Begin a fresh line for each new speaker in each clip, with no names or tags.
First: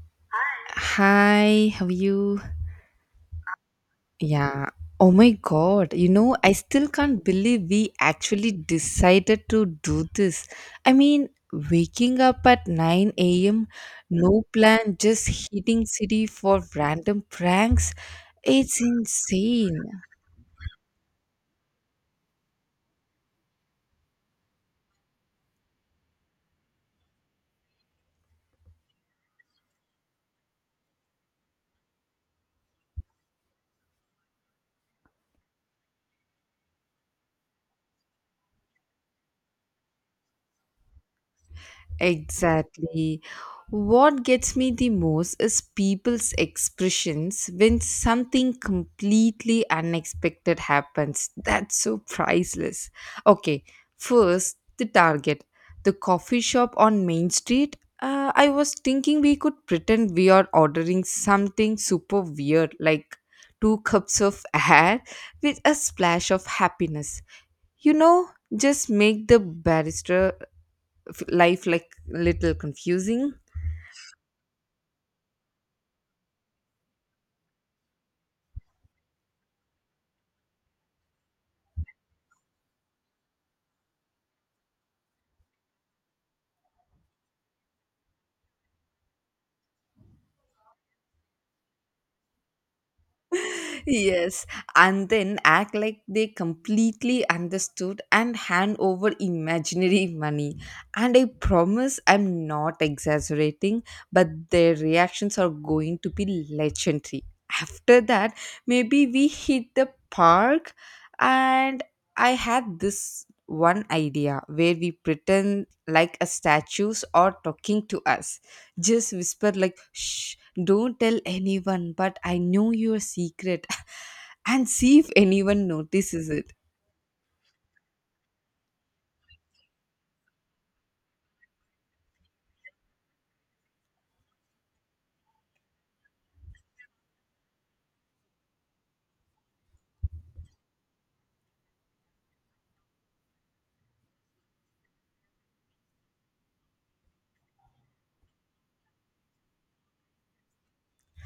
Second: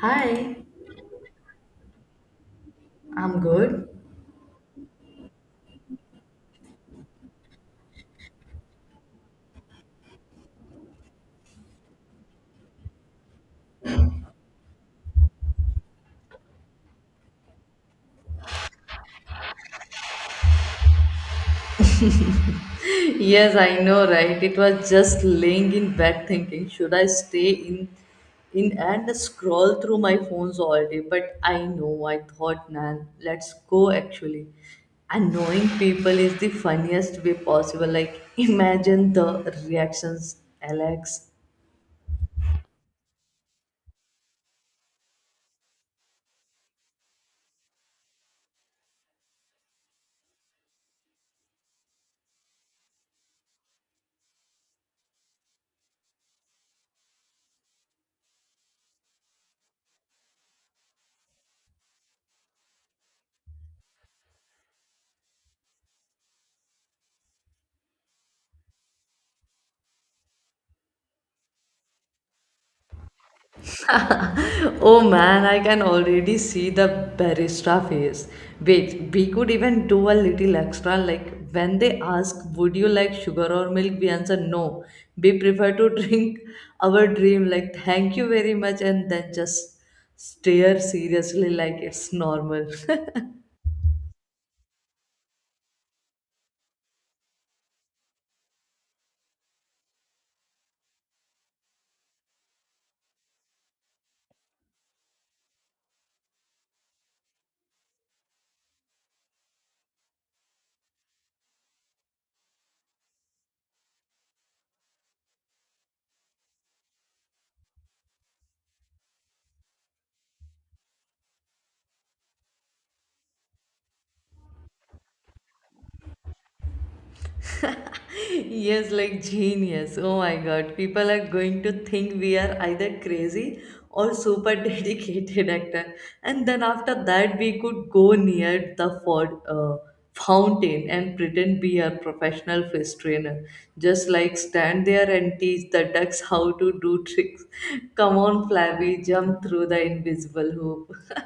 Hi,
Hi, how are you?
I'm good.
Yeah. Oh my god, I still can't believe we actually decided to do this. I mean, waking up at 9 a.m., no plan, just hitting city for random pranks. It's insane.
Yes, I know, right? It was just laying in bed thinking, should I stay in and scroll through my phones all day? But I know, I thought, man, let's go actually. Annoying people is the funniest way possible. Like, imagine the reactions, Alex.
Exactly. What gets me the most is people's expressions when something completely unexpected happens. That's so priceless. Okay, first, the target, the coffee shop on Main Street. I was thinking we could pretend we are ordering something super weird, like two cups of air with a splash of happiness. You know, just make the barrister life like little confusing.
Oh man, I can already see the barista face. Wait, we could even do a little extra like when they ask, would you like sugar or milk? We answer no. We prefer to drink our dream, like thank you very much, and then just stare seriously like it's normal.
Yes, and then act like they completely understood and hand over imaginary money. And I promise I'm not exaggerating, but their reactions are going to be legendary. After that, maybe we hit the park. And I had this one idea where we pretend like a statues are talking to us. Just whisper like, shh, don't tell anyone, but I know your secret, and see if anyone notices it.
Yes, like genius. Oh my God. People are going to think we are either crazy or super dedicated actor. And then after that, we could go near the fountain and pretend we are professional fish trainer. Just like stand there and teach the ducks how to do tricks. Come on, Flappy, jump through the invisible hoop.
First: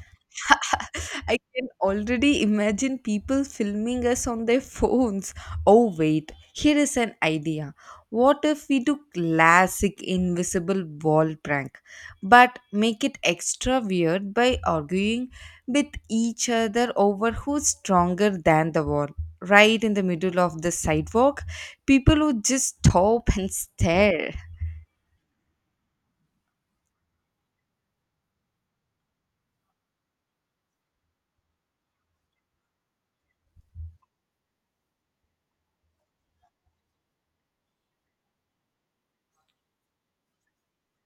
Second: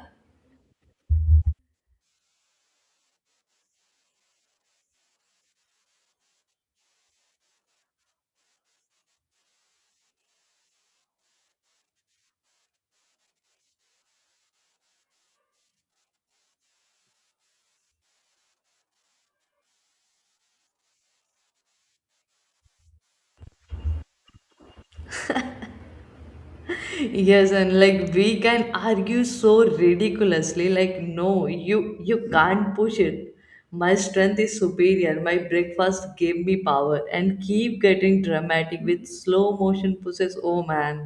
I can already imagine people filming us on their phones. Oh, wait, here is an idea. What if we do classic invisible wall prank, but make it extra weird by arguing with each other over who's stronger than the wall? Right in the middle of the sidewalk, people would just stop and stare.
Yes, and like we can argue so ridiculously like, no, you can't push it. My strength is superior, my breakfast gave me power, and keep getting dramatic with slow motion pushes. Oh man,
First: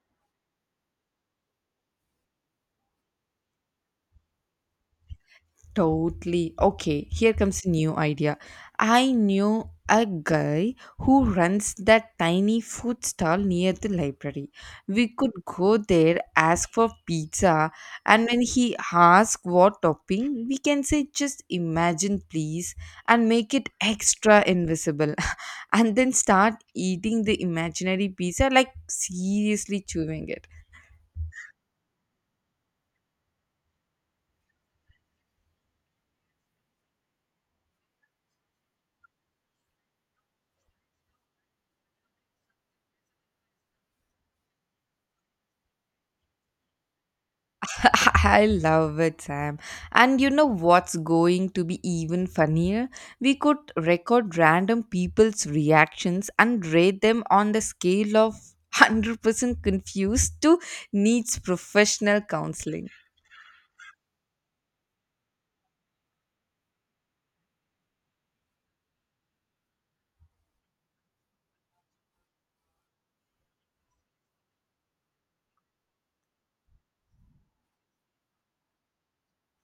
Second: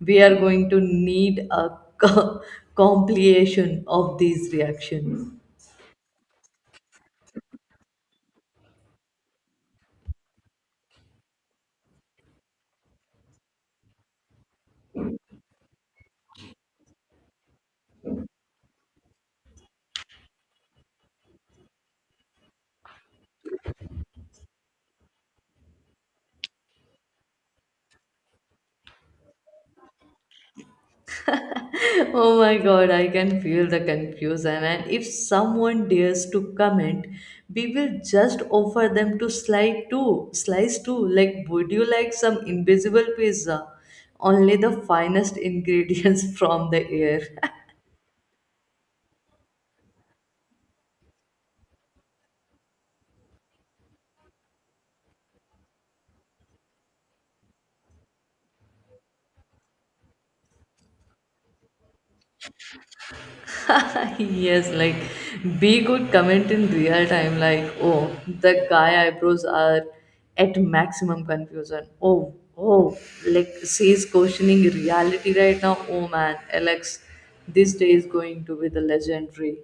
we are going to need a compilation of these reactions.
Totally. Okay, here comes a new idea. I knew a guy who runs that tiny food stall near the library. We could go there, ask for pizza, and when he asks what topping, we can say just imagine please and make it extra invisible, and then start eating the imaginary pizza like seriously chewing it.
Oh my god, I can feel the confusion. And if someone dares to comment, we will just offer them to slide too. Slice too. Like, would you like some invisible pizza? Only the finest ingredients from the air.
I love it, Sam. And you know what's going to be even funnier? We could record random people's reactions and rate them on the scale of 100% confused to needs professional counseling.
Yes, like B could comment in real time like, oh, the guy eyebrows are at maximum confusion. Oh, oh, like she's questioning reality right now. Oh man, Alex, this day is going to be the legendary.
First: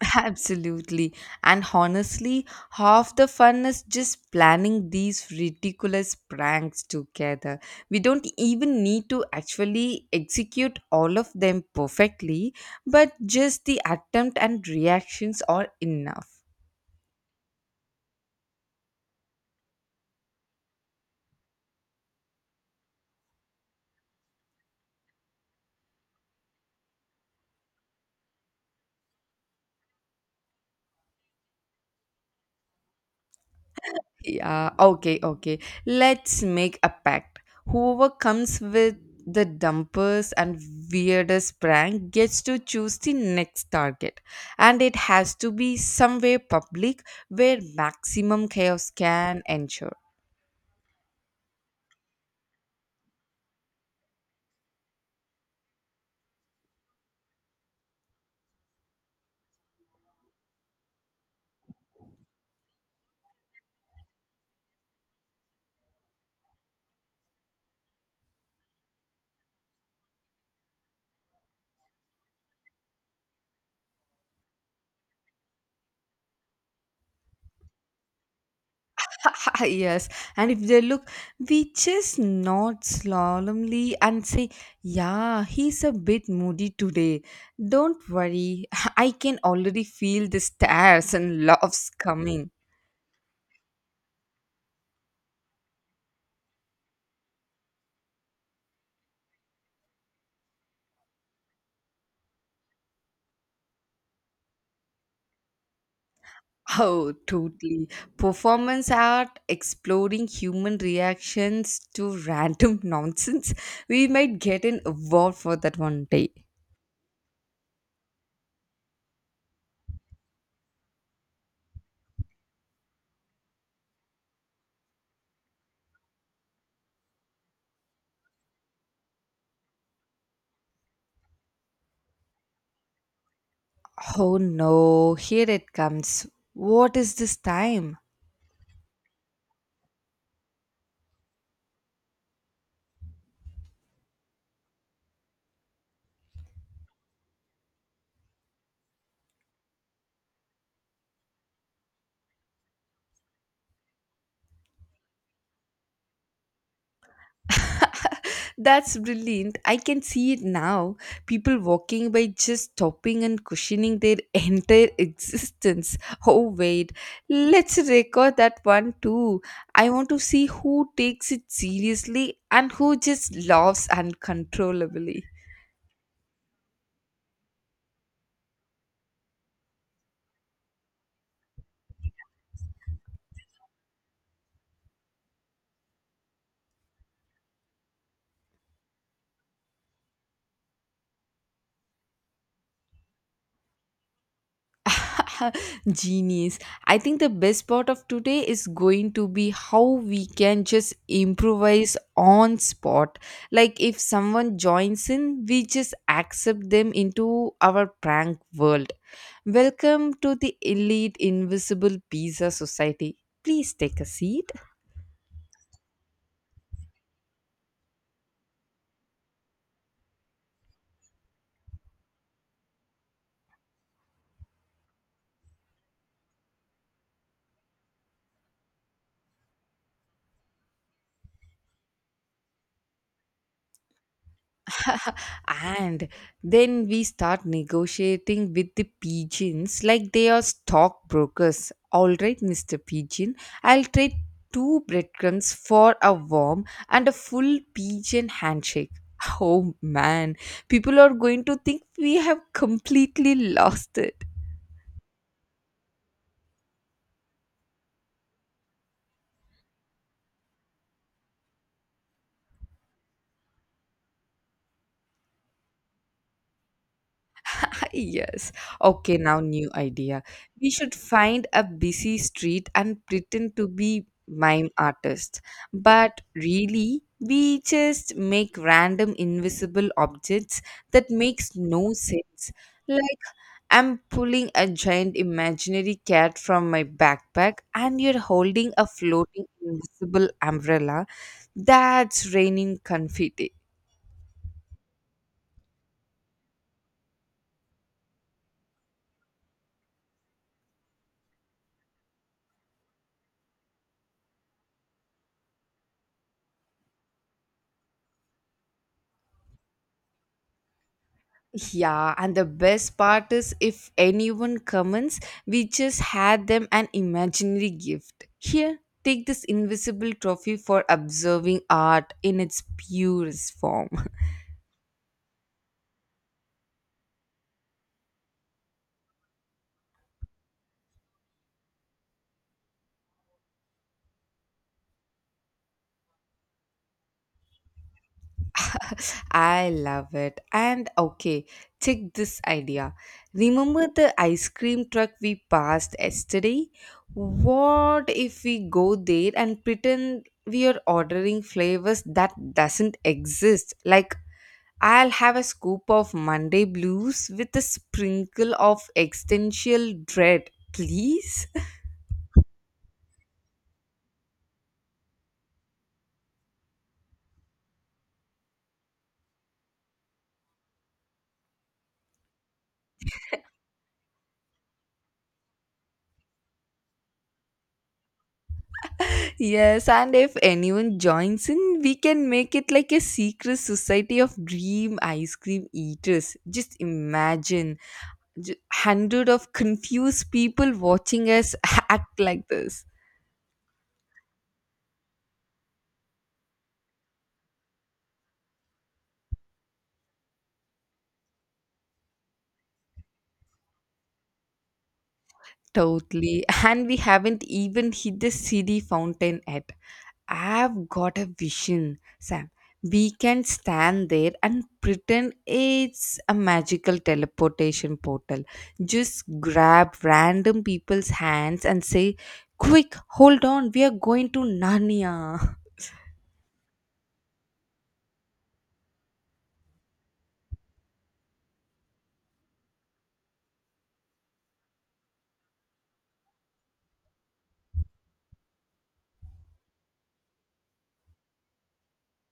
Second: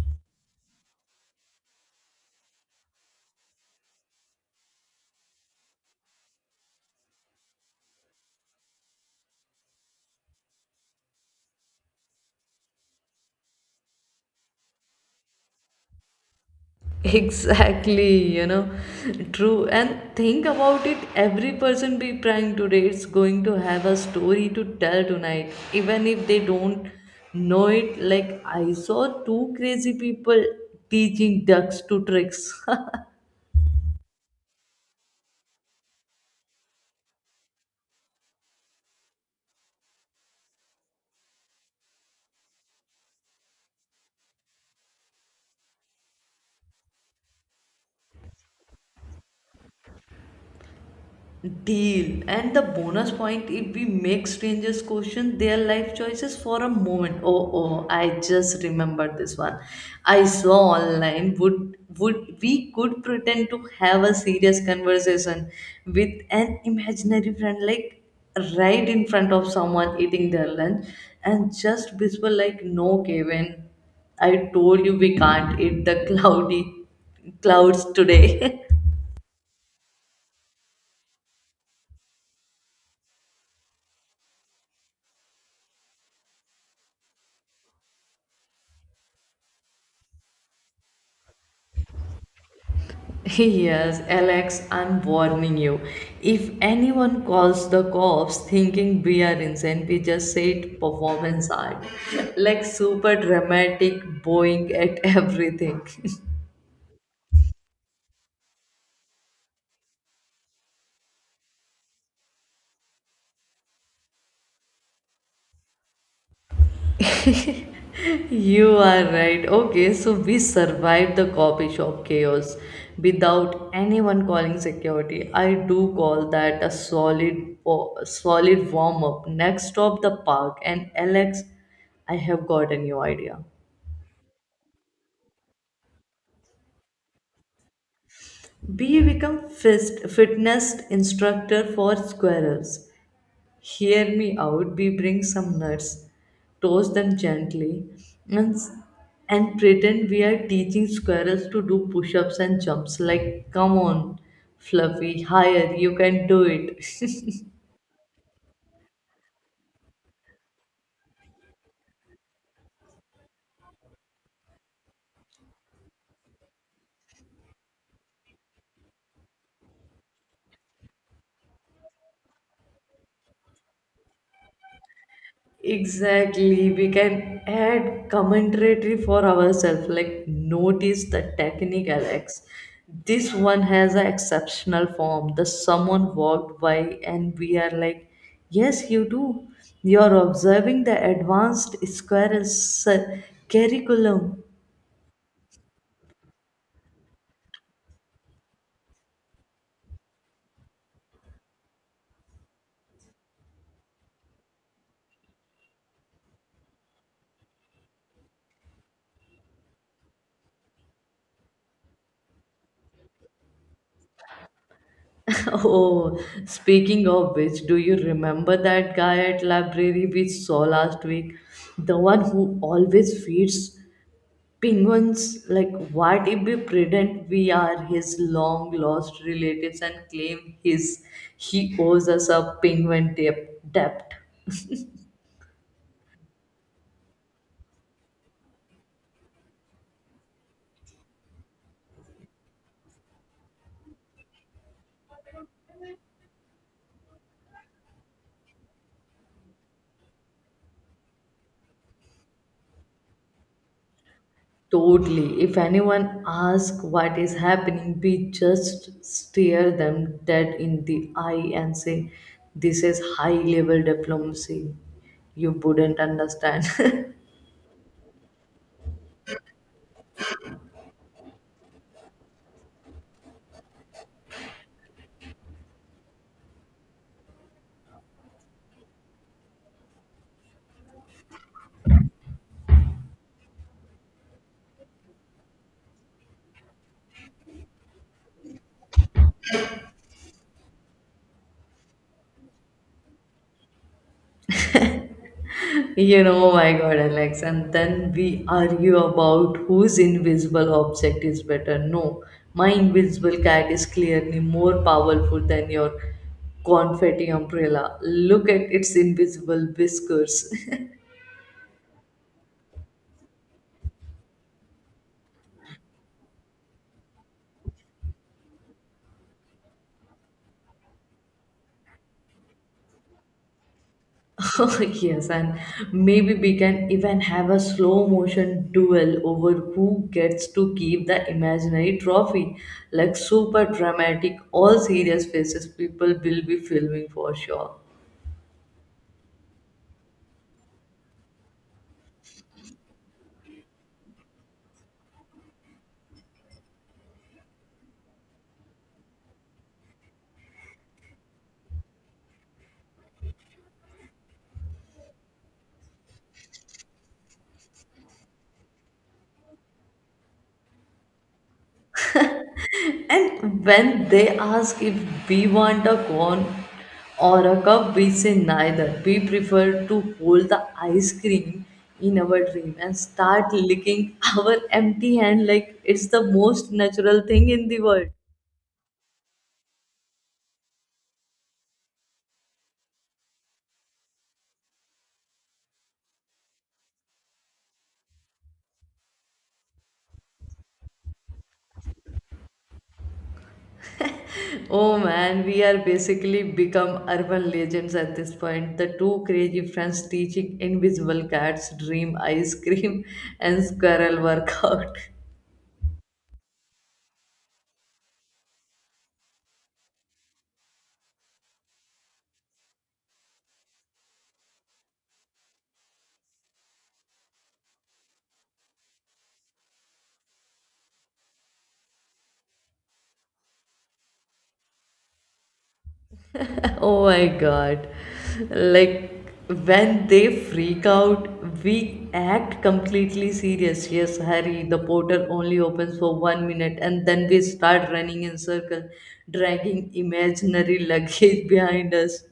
Absolutely. And honestly, half the fun is just planning these ridiculous pranks together. We don't even need to actually execute all of them perfectly, but just the attempt and reactions are enough.
Exactly, you know, true. And think about it, every person we prank today is going to have a story to tell tonight, even if they don't know it. Like, I saw two crazy people teaching ducks to tricks.
Yeah, okay, okay. Let's make a pact. Whoever comes with the dumpers and weirdest prank gets to choose the next target. And it has to be somewhere public where maximum chaos can ensure.
Deal. And the bonus point if we make strangers question their life choices for a moment. Oh, oh, I just remembered this one. I saw online would we could pretend to have a serious conversation with an imaginary friend, like right in front of someone eating their lunch, and just whisper like, no Kevin, I told you we can't eat the cloudy clouds today.
Yes, and if they look, we just nod solemnly and say, yeah, he's a bit moody today. Don't worry, I can already feel the stares and laughs coming.
Yes, Alex, I'm warning you. If anyone calls the cops thinking we are insane, we just say it performance art. Like super dramatic, bowing at everything.
Oh, totally. Performance art exploring human reactions to random nonsense. We might get an award for that one day.
You are right. Okay, so we survived the coffee shop chaos without anyone calling security. I do call that a solid warm up. Next stop, the park. And Alex, I have got a new idea.
Oh no, here it comes. What is this time?
Bee become fist, fitness instructor for squirrels. Hear me out. Bee bring some nuts, toast them gently, and pretend we are teaching squirrels to do push-ups and jumps. Like, come on, Fluffy, higher, you can do it.
That's brilliant. I can see it now. People walking by just stopping and cushioning their entire existence. Oh, wait. Let's record that one too. I want to see who takes it seriously and who just laughs uncontrollably.
Exactly, we can add commentary for ourselves. Like, notice the technique, Alex. This one has an exceptional form. The someone walked by, and we are like, yes, you do. You're observing the advanced curriculum.
Genius. I think the best part of today is going to be how we can just improvise on spot. Like if someone joins in, we just accept them into our prank world. Welcome to the elite invisible pizza society. Please take a seat.
Oh, speaking of which, do you remember that guy at library we saw last week? The one who always feeds penguins, like, what if we pretend we are his long lost relatives and claim his he owes us a penguin debt? Debt?
And then we start negotiating with the pigeons like they are stockbrokers. All right, Mr. Pigeon, I'll trade two breadcrumbs for a worm and a full pigeon handshake. Oh man, people are going to think we have completely lost it.
Totally. If anyone asks what is happening, we just stare them dead in the eye and say, this is high level diplomacy. You wouldn't understand.
Yes. Okay, now new idea. We should find a busy street and pretend to be mime artists. But really, we just make random invisible objects that makes no sense. Like I'm pulling a giant imaginary cat from my backpack and you're holding a floating invisible umbrella that's raining confetti.
You know, oh my God, Alex. And then we argue about whose invisible object is better. No, my invisible cat is clearly more powerful than your confetti umbrella. Look at its invisible whiskers.
Yeah, and the best part is if anyone comments, we just had them an imaginary gift. Here, take this invisible trophy for observing art in its purest form.
Oh, yes, and maybe we can even have a slow motion duel over who gets to keep the imaginary trophy. Like super dramatic, all serious faces, people will be filming for sure.
I love it. And okay, check this idea. Remember the ice cream truck we passed yesterday? What if we go there and pretend we are ordering flavors that doesn't exist, like I'll have a scoop of Monday blues with a sprinkle of existential dread, please.
And when they ask if we want a cone or a cup, we say neither. We prefer to hold the ice cream in our dream and start licking our empty hand like it's the most natural thing in the world.
Yes, and if anyone joins in, we can make it like a secret society of dream ice cream eaters. Just imagine hundred of confused people watching us act like this.
Oh man, we are basically become urban legends at this point. The two crazy friends teaching invisible cats, dream ice cream, and squirrel workout.
Totally. And we haven't even hit the city fountain yet. I've got a vision, Sam. We can stand there and pretend it's a magical teleportation portal. Just grab random people's hands and say, quick, hold on, we are going to Narnia.
Oh my god. Like when they freak out, we act completely serious. Yes, Harry, the portal only opens for 1 minute, and then we start running in circle, dragging imaginary luggage behind us.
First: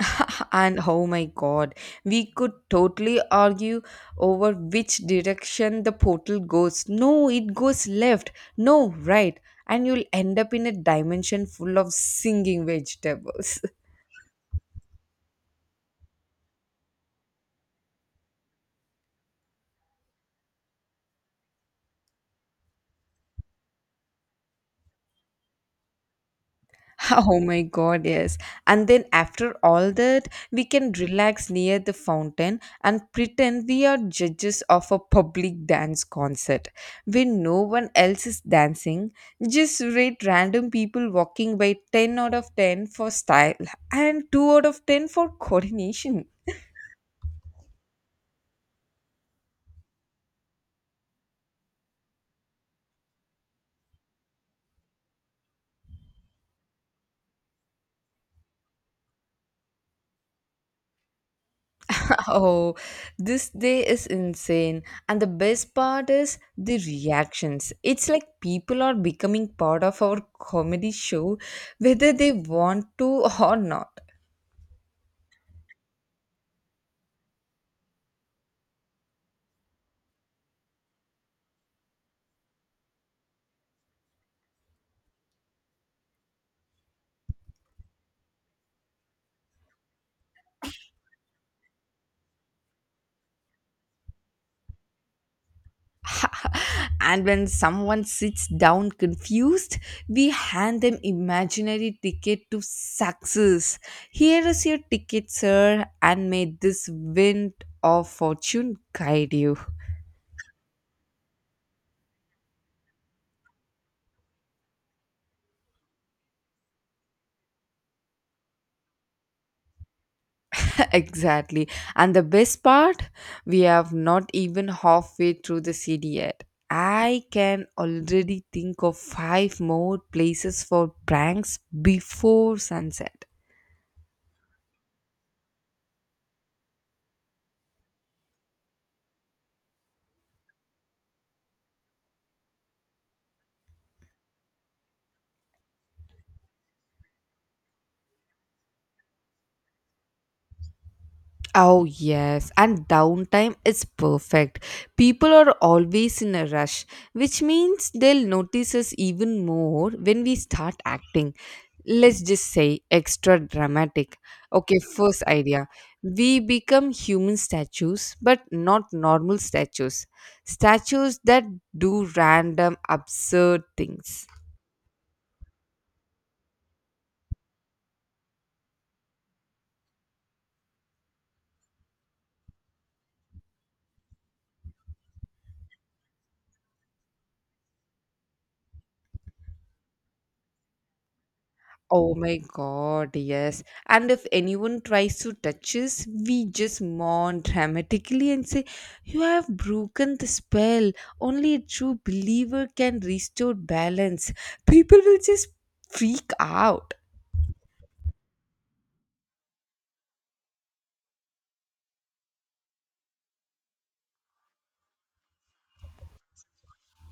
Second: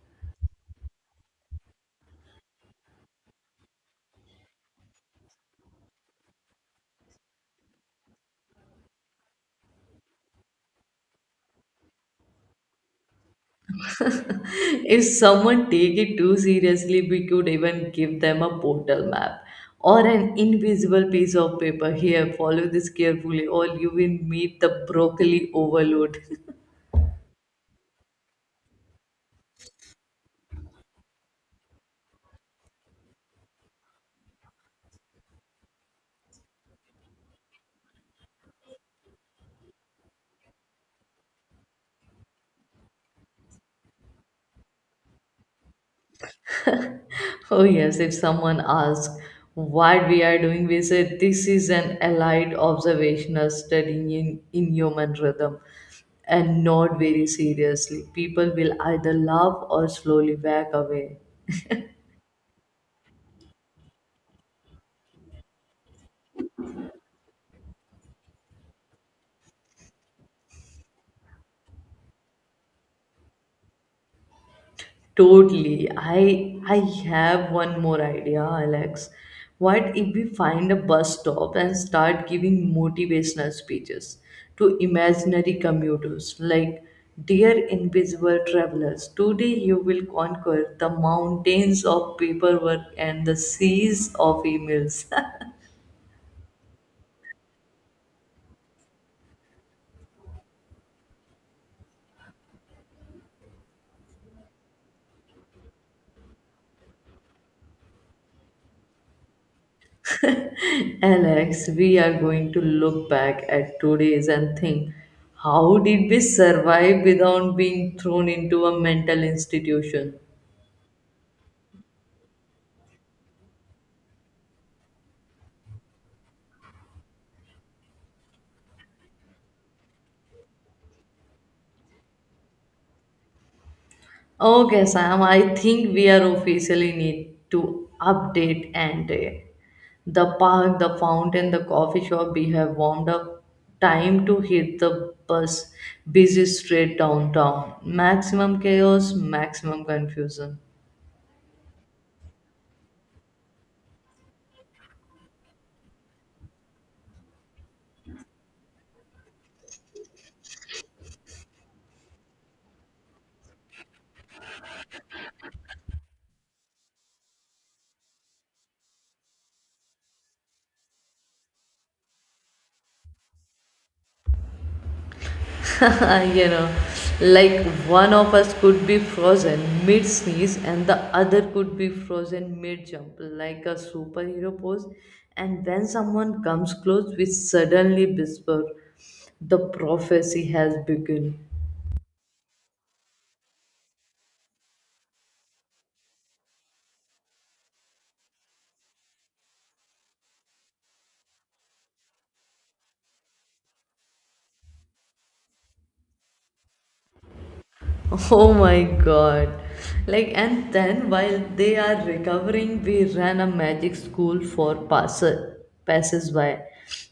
And oh my god, we could totally argue over which direction the portal goes. No, it goes left. No, right. And you'll end up in a dimension full of singing vegetables.
If someone take it too seriously, we could even give them a portal map or an invisible piece of paper. Here, follow this carefully or you will meet the broccoli overload.
Oh my god, yes. And then after all that, we can relax near the fountain and pretend we are judges of a public dance concert where no one else is dancing. Just rate random people walking by 10 out of 10 for style and 2 out of 10 for coordination.
Oh, yes, if someone asks what we are doing, we say this is an allied observational study in human rhythm and not very seriously. People will either laugh or slowly back away.
Oh, this day is insane. And the best part is the reactions. It's like people are becoming part of our comedy show, whether they want to or not.
Totally. I have one more idea, Alex. What if we find a bus stop and start giving motivational speeches to imaginary commuters, like, dear invisible travelers, today you will conquer the mountains of paperwork and the seas of emails.
And when someone sits down confused, we hand them imaginary ticket to success. Here is your ticket, sir, and may this wind of fortune guide you.
Alex, we are going to look back at today's and think, how did we survive without being thrown into a mental institution?
Exactly. And the best part, we have not even halfway through the city yet. I can already think of five more places for pranks before sunset.
Okay, Sam, I think we are officially need to update and the park, the fountain, the coffee shop we have warmed up. Time to hit the busy street downtown. Maximum chaos, maximum confusion.
Oh, yes, and downtime is perfect. People are always in a rush, which means they'll notice us even more when we start acting. Let's just say extra dramatic. Okay, first idea. We become human statues, but not normal statues. Statues that do random, absurd things.
You know, like one of us could be frozen mid sneeze and the other could be frozen mid jump, like a superhero pose. And when someone comes close, we suddenly whisper, the prophecy has begun.
Oh my god, yes. And if anyone tries to touch us, we just mourn dramatically and say, you have broken the spell. Only a true believer can restore balance. People will just freak out.
Oh my god. Like, and then while they are recovering, we ran a magic school for passes by.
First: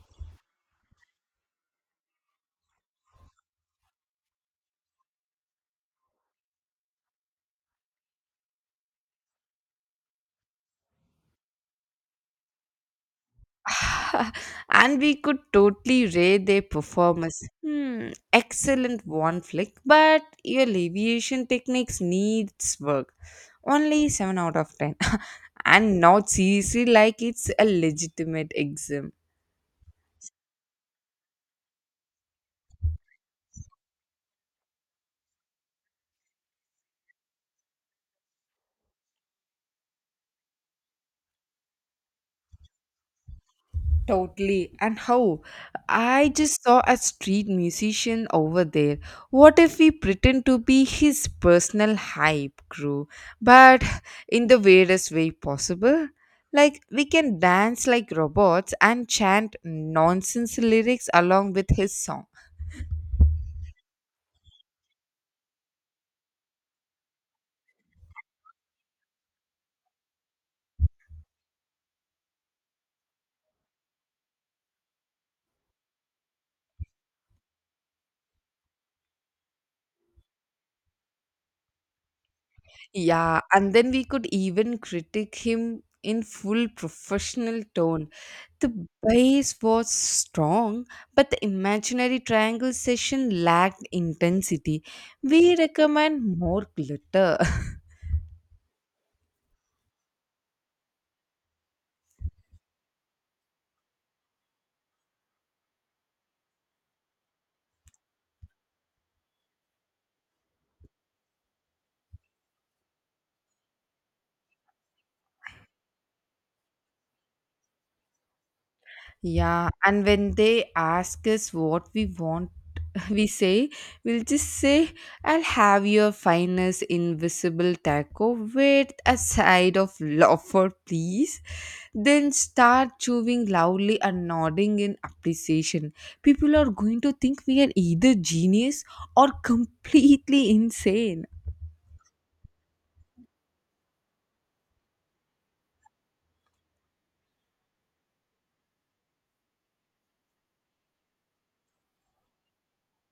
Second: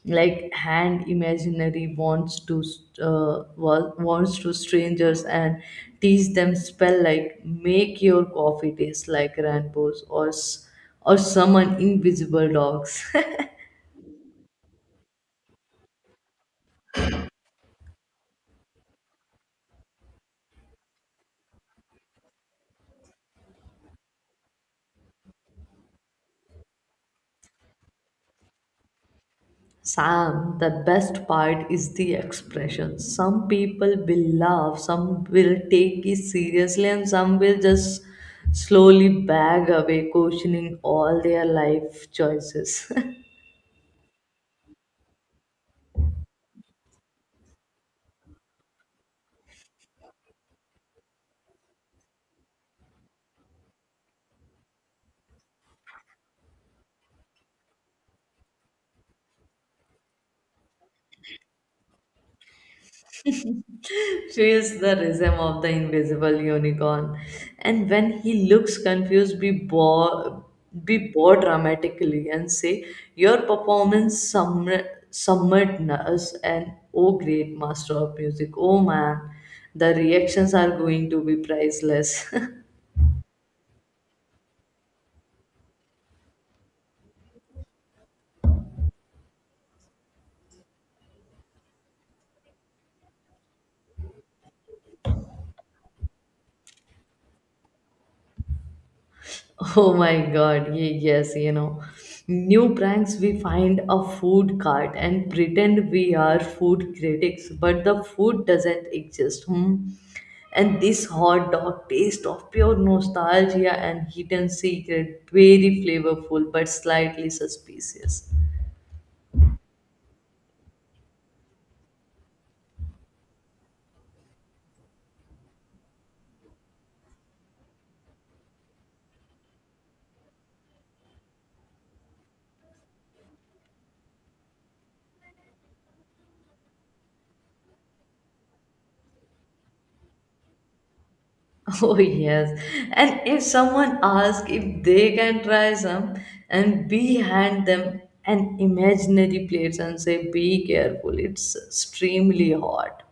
Like, hand imaginary wants to wants to strangers and teach them spell like make your coffee taste like rainbows or summon invisible dogs.
And we could totally rate their performance. Hmm, excellent one flick, but your aviation techniques needs work. Only 7 out of 10. And not seriously like it's a legitimate exam.
Sam, the best part is the expression. Some people will laugh, some will take it seriously, and some will just slowly back away, questioning all their life choices.
Totally. And how? I just saw a street musician over there. What if we pretend to be his personal hype crew, but in the weirdest way possible? Like, we can dance like robots and chant nonsense lyrics along with his song.
She is the rhythm of the invisible unicorn. And when he looks confused, be bored dramatically and say, your summoned us an oh great master of music. Oh man, the reactions are going to be priceless.
Yeah, and then we could even critique him in full professional tone. The base was strong, but the imaginary triangle session lacked intensity. We recommend more glitter.
Oh my god, yes, you know. New pranks, we find a food cart and pretend we are food critics, but the food doesn't exist. Hmm? And this hot dog taste of pure nostalgia and hidden secret, very flavorful but slightly suspicious.
Yeah, and when they ask us what we want, we say, we'll just say, I'll have your finest invisible taco with a side of loafer, please. Then start chewing loudly and nodding in appreciation. People are going to think we are either genius or completely insane.
Oh, yes. And if someone asks if they can try some, and we hand them an imaginary plate and say, be careful, it's extremely hot.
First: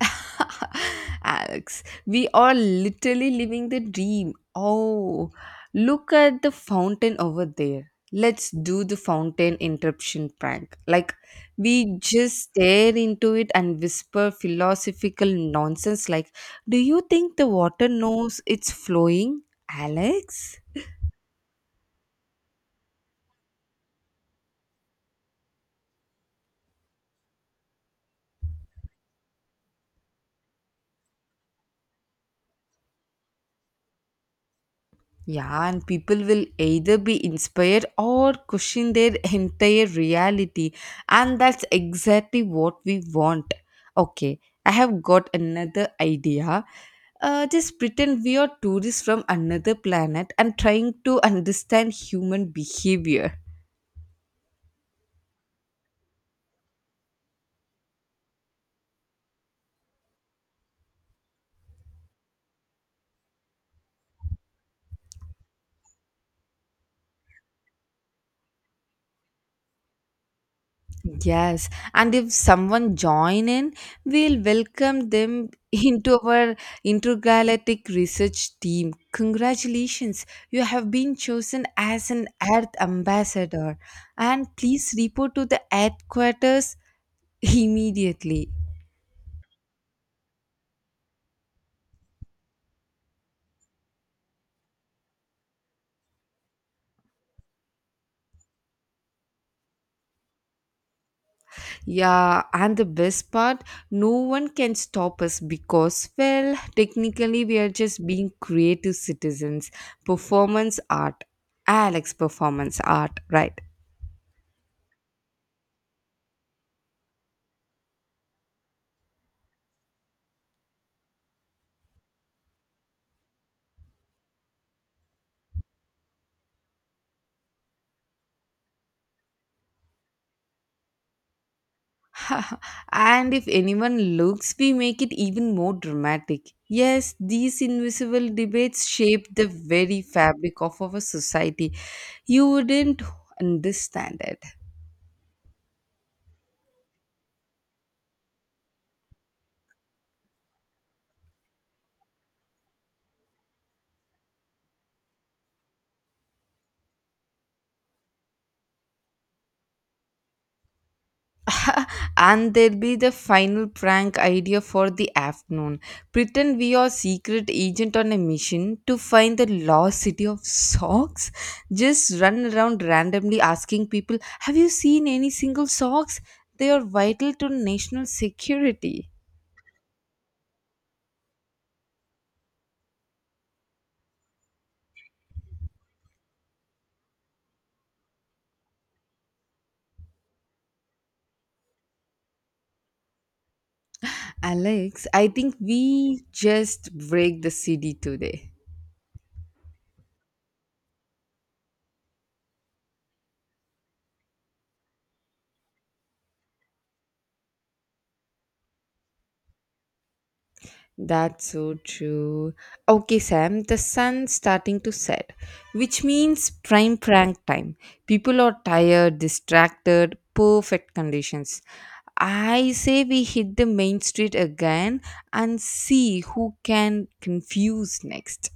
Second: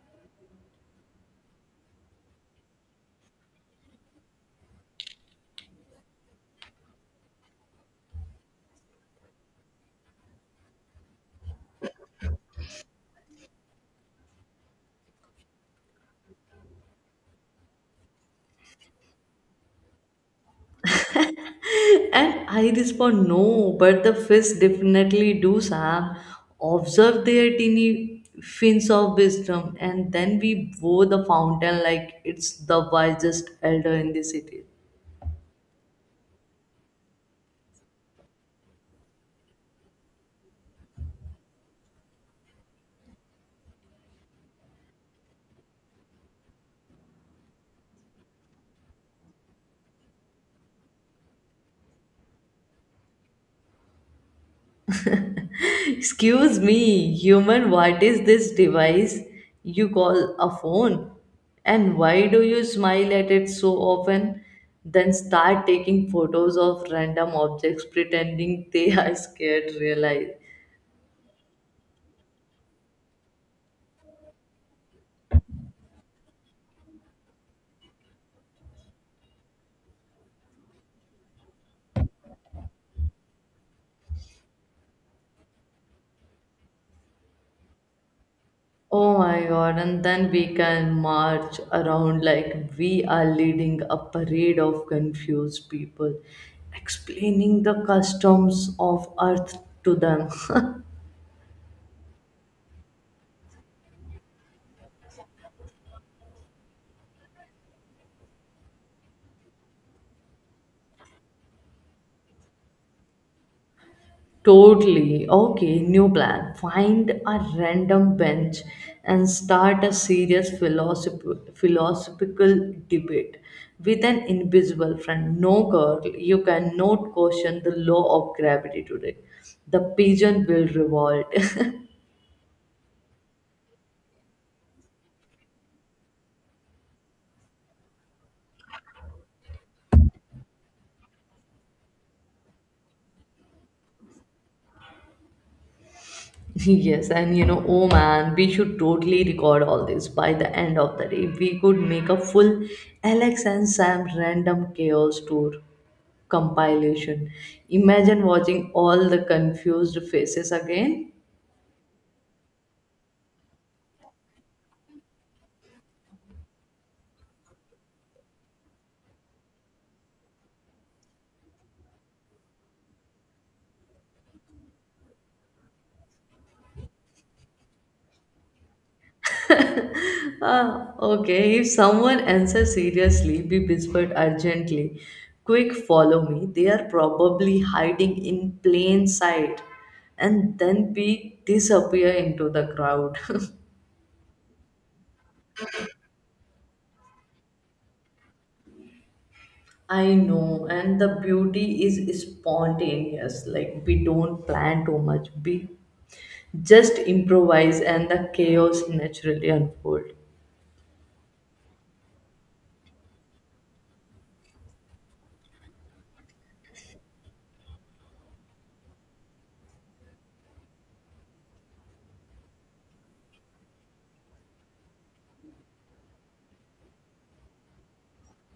Alex, we are literally living the dream. Oh, look at the fountain over there. Let's do the fountain interruption prank. Like, we just stare into it and whisper philosophical nonsense like, do you think the water knows it's flowing, Alex?
And I respond, no, but the fish definitely do, Sam. Observe their teeny fins of wisdom, and then we bow the fountain like it's the wisest elder in the city.
Yeah, and people will either be inspired or question their entire reality, and that's exactly what we want. Okay, I have got another idea. Just pretend we are tourists from another planet and trying to understand human behavior.
Excuse me, human, what is this device you call a phone? And why do you smile at it so often? Then start taking photos of random objects pretending they are scared, realize.
Yes, and if someone join in, we'll welcome them into our intergalactic research team. Congratulations, you have been chosen as an Earth ambassador, and please report to the Earth quarters immediately.
Oh my god, and then we can march around like we are leading a parade of confused people, explaining the customs of Earth to them.
Yeah, and the best part, no one can stop us because, well, technically, we are just being creative citizens. Performance art, Alex, performance art, right?
Totally. Okay, new plan. Find a random bench and start a serious philosophical debate with an invisible friend. No girl, you cannot question the law of gravity today. The pigeon will revolt.
And if anyone looks, we make it even more dramatic. Yes, these invisible debates shape the very fabric of our society. You wouldn't understand it.
Yes, and you know, oh man, we should totally record all this by the end of the day. We could make a full Alex and Sam random chaos tour compilation. Imagine watching all the confused faces again.
And there'll be the final prank idea for the afternoon. Pretend we are secret agent on a mission to find the lost city of socks. Just run around randomly asking people, "Have you seen any single socks? They are vital to national security."
Ah, okay, if someone answers seriously, we whispered urgently, quick, follow me. They are probably hiding in plain sight. And then we disappear into the crowd.
Alex, I think we just break the CD today.
I know, and the beauty is spontaneous. Like, we don't plan too much, we just improvise, and the chaos naturally unfolds.
That's so true. Okay, Sam, the sun's starting to set, which means prime prank time. People are tired, distracted, perfect conditions. I say we hit the main street again and see who can confuse next.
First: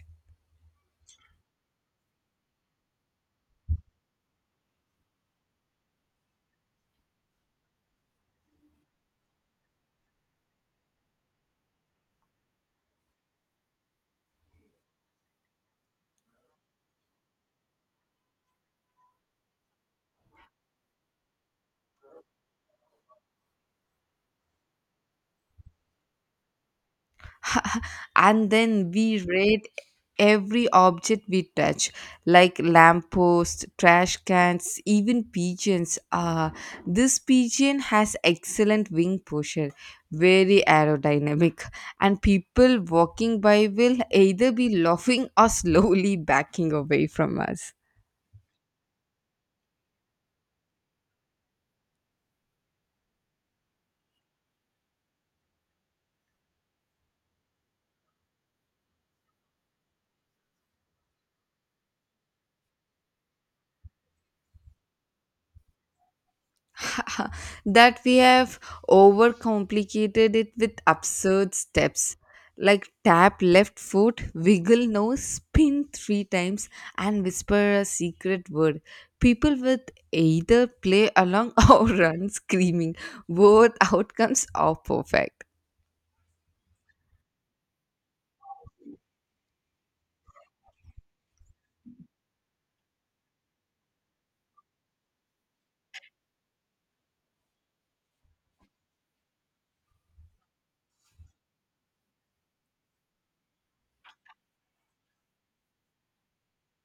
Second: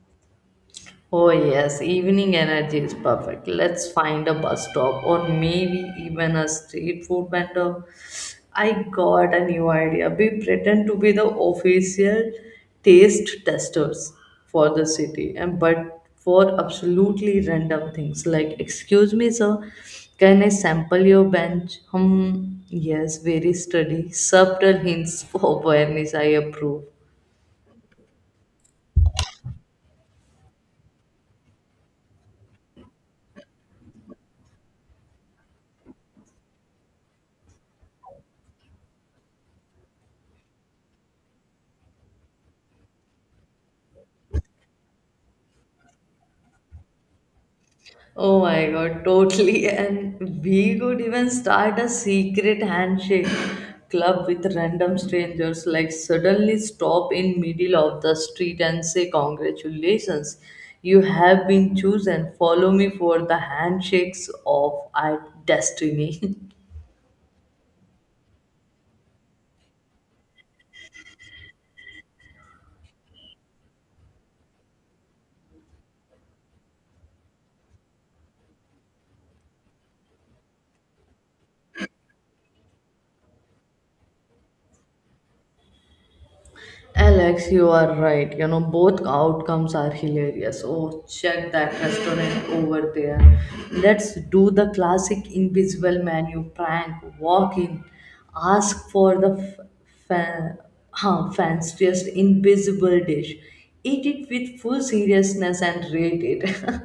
Oh, yes, evening energy is perfect. Let's find a bus stop or maybe even a street food vendor. I got a new idea. We pretend to be the official taste testers for the city, and but for absolutely random things, like excuse me sir, can I sample your bench? Hmm, yes, very sturdy, subtle hints for awareness, I approve.
And then we rate every object we touch, like lampposts, trash cans, even pigeons. This pigeon has excellent wing posture, very aerodynamic, and people walking by will either be laughing or slowly backing away from us.
Oh my god, totally. And we could even start a secret handshake club with random strangers, like suddenly stop in middle of the street and say congratulations. You have been chosen. Follow me for the handshakes of our destiny.
That we have overcomplicated it with absurd steps, like tap left foot, wiggle nose, spin three times, and whisper a secret word. People with either play along or run screaming. Both outcomes are perfect.
Alex, you are right. You know, both outcomes are hilarious. Oh, check that restaurant over there. Let's do the classic invisible menu prank. Walk in, ask for the fa- fanciest invisible dish. Eat it with full seriousness and rate it.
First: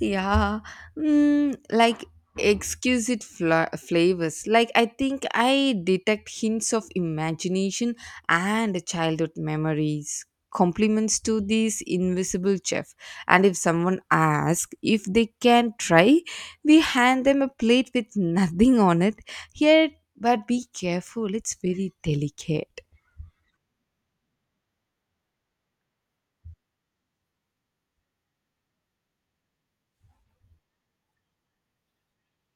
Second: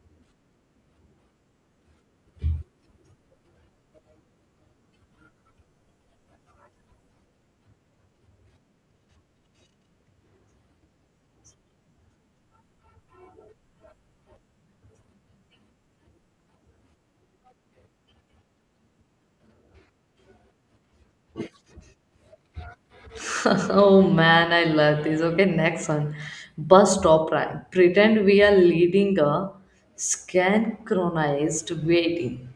Yeah, like exquisite flavors. Like I think I detect hints of imagination and childhood memories. Compliments to this invisible chef. And if someone asks if they can try, we hand them a plate with nothing on it. Here, but be careful, it's very delicate.
Oh man, I love this. Okay, next one. Bus stop prank. Pretend we are leading a synchronized waiting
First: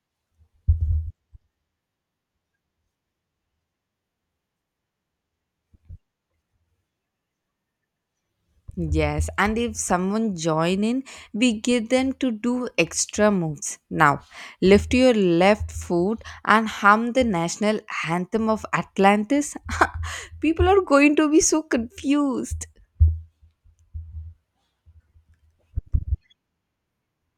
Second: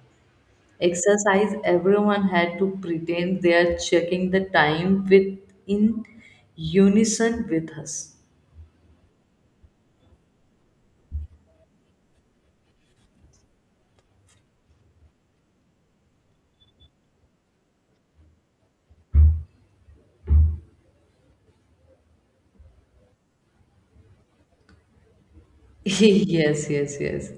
exercise, everyone had to pretend they are checking the time with in unison with us.
Yes, and if someone join in, we get them to do extra moves. Now, lift your left foot and hum the national anthem of Atlantis. People are going to be so confused.
Yes, yes, yes.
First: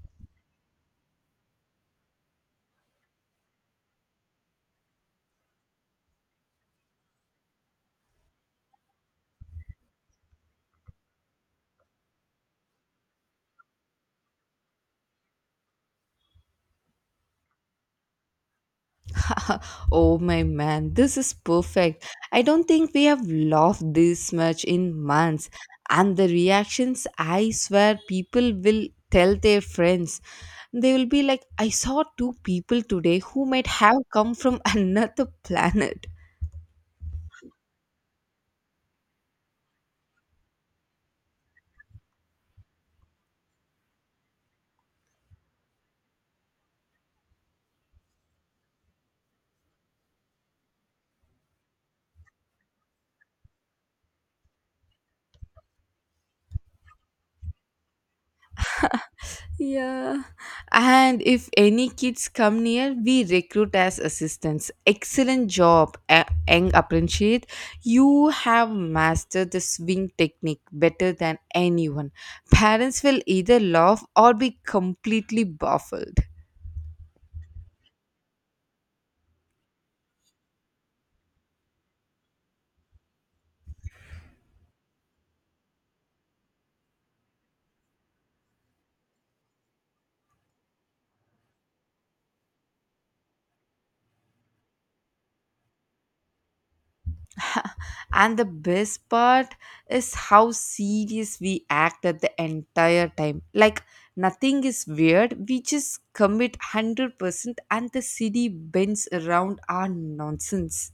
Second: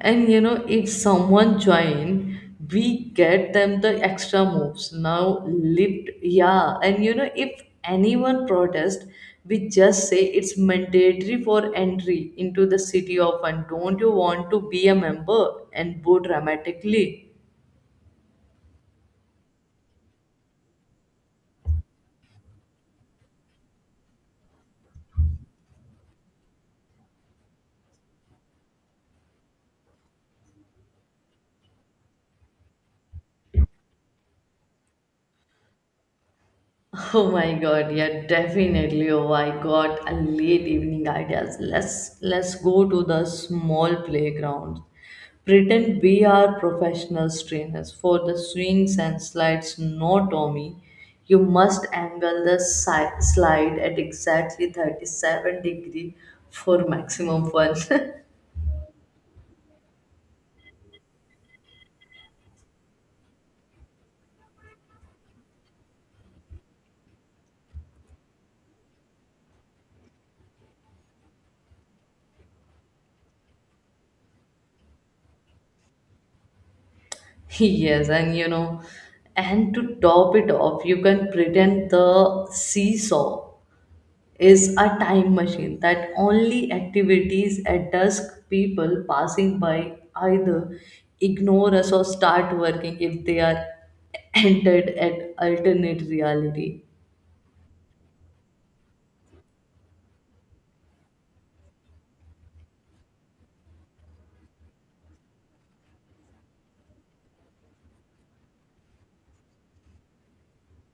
And you know, if someone join, we get them the extra moves. Now lift, yeah. And you know, if anyone protest, we just say it's mandatory for entry into the city of one. Don't you want to be a member? And boo dramatically.
Oh my man, this is perfect. I don't think we have laughed this much in months. And the reactions, I swear, people will tell their friends. They will be like, I saw two people today who might have come from another planet.
Oh my god, yeah, definitely. Oh, I got a late evening ideas. Let's go to the small playground. Pretend we are professional trainers for the swings and slides. No, Tommy, you must angle the slide at exactly 37 degree for maximum fun.
Yeah. And if any kids come near, we recruit as assistants. Excellent job, young apprentiate. You have mastered the swing technique better than anyone. Parents will either laugh or be completely baffled.
Yes, and you know, and to top it off, you can pretend the seesaw is a time machine that only activities at dusk, people passing by either ignore us or start working if they are entered at alternate reality.
And the best part is how serious we act at the entire time. Like nothing is weird. We just commit 100% and the city bends around our nonsense.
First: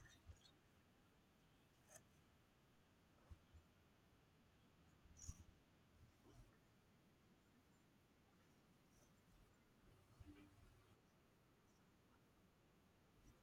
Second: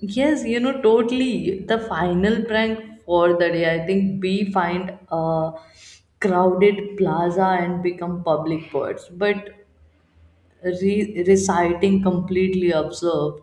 Yes, you know, totally. The final prank for the day, I think we find a crowded plaza and become public birds. But reciting completely observed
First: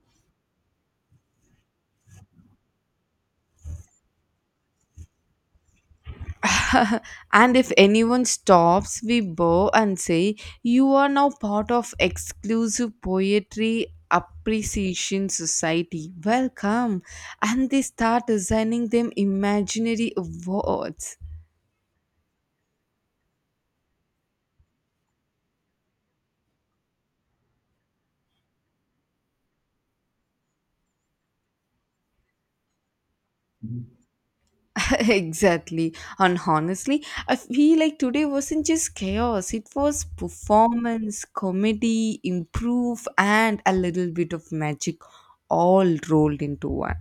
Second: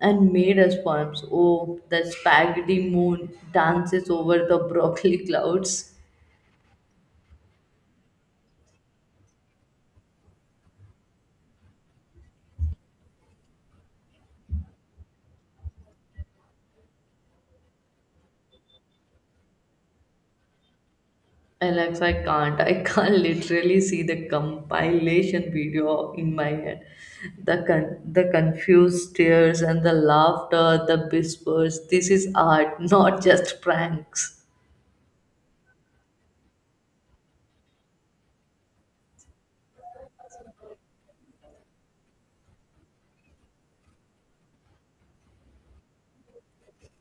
and made as poems. Oh, the spaghetti moon dances over the broccoli clouds.
And if anyone stops, we bow and say, you are now part of exclusive poetry appreciation society. Welcome. And they start assigning them imaginary awards.
Alex, I can't. I can't literally see the compilation video in my head. The confused stares and the laughter, the whispers. This is art, not just pranks.
Exactly. And honestly, I feel like today wasn't just chaos, it was performance, comedy, improve, and a little bit of magic all rolled into one.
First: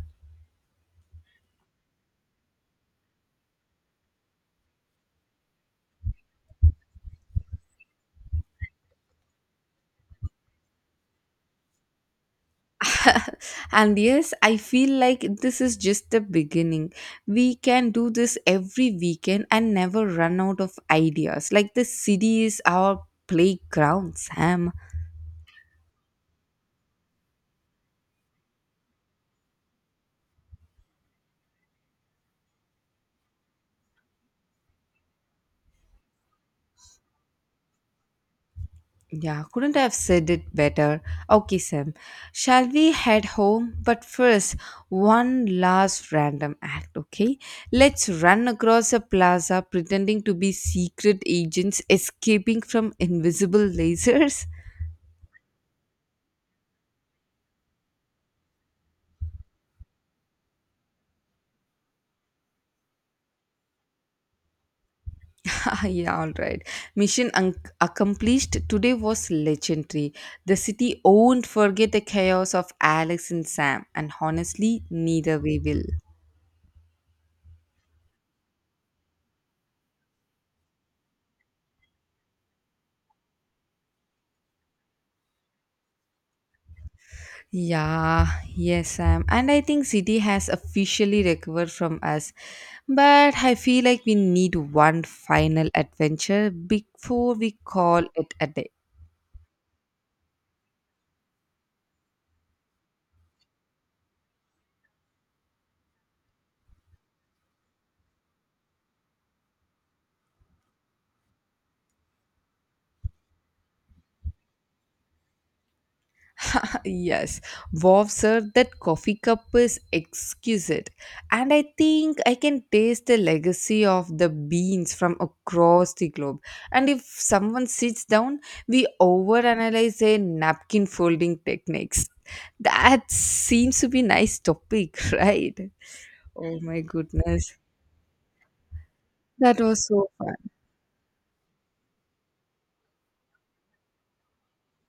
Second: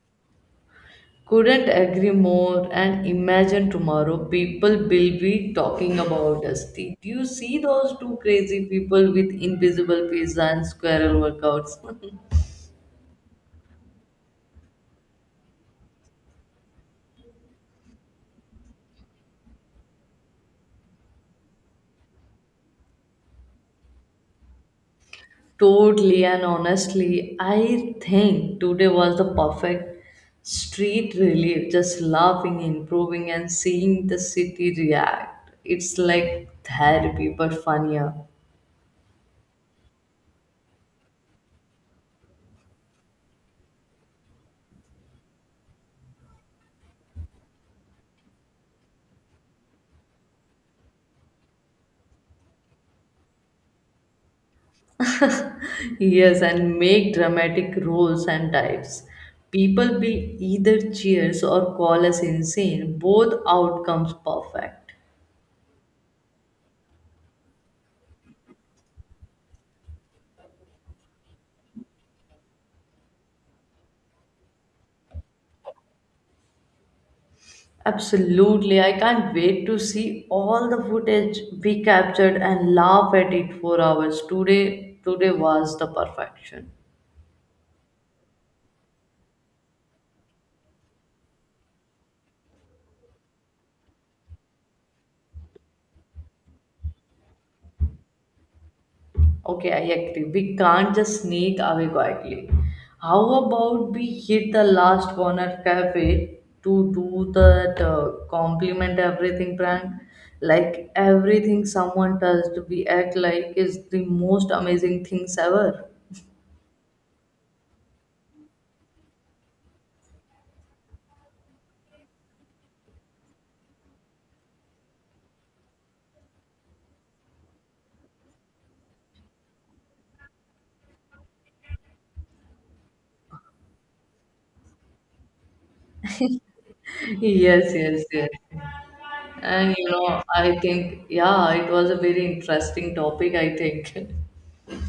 Couldn't agree more, and imagine tomorrow people will be talking about us. Did you see those two crazy people with invisible pizza and squirrel workouts?
And yes, I feel like this is just the beginning. We can do this every weekend and never run out of ideas. Like the city is our playground, Sam.
Totally, and honestly, I think today was the perfect street relief, just laughing, improving, and seeing the city react. It's like therapy but funnier.
Yeah, couldn't have said it better. Okay, Sam, shall we head home? But first, one last random act, okay? Let's run across a plaza pretending to be secret agents escaping from invisible lasers.
Yes, and make dramatic roles and types. People will either cheers or call us insane. Both outcomes perfect.
Yeah, alright. Mission accomplished. Today was legendary. The city won't forget the chaos of Alex and Sam, and honestly, neither we will.
Absolutely, I can't wait to see all the footage we captured and laugh at it for hours. Today, today was the perfection.
Yeah, yes, Sam. And I think city has officially recovered from us. But I feel like we need one final adventure before we call it a day.
Okay, I agree. We can't just sneak away quietly. How about we hit the last corner cafe to do that compliment everything prank? Like everything someone touched, we act like it's the most amazing things ever.
Yes, wow, sir, that coffee cup is exquisite. And I think I can taste the legacy of the beans from across the globe. And if someone sits down, we overanalyze a napkin folding techniques. That seems to be nice topic, right? Oh my goodness.
Yes, yes, yes.
That
And
was
you
so
know,
fun.
I think, yeah, it was a very interesting topic, I think.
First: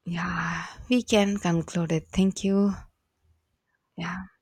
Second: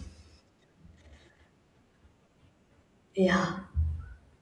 Yeah, we can conclude it. Thank you.
Yeah.
Yeah.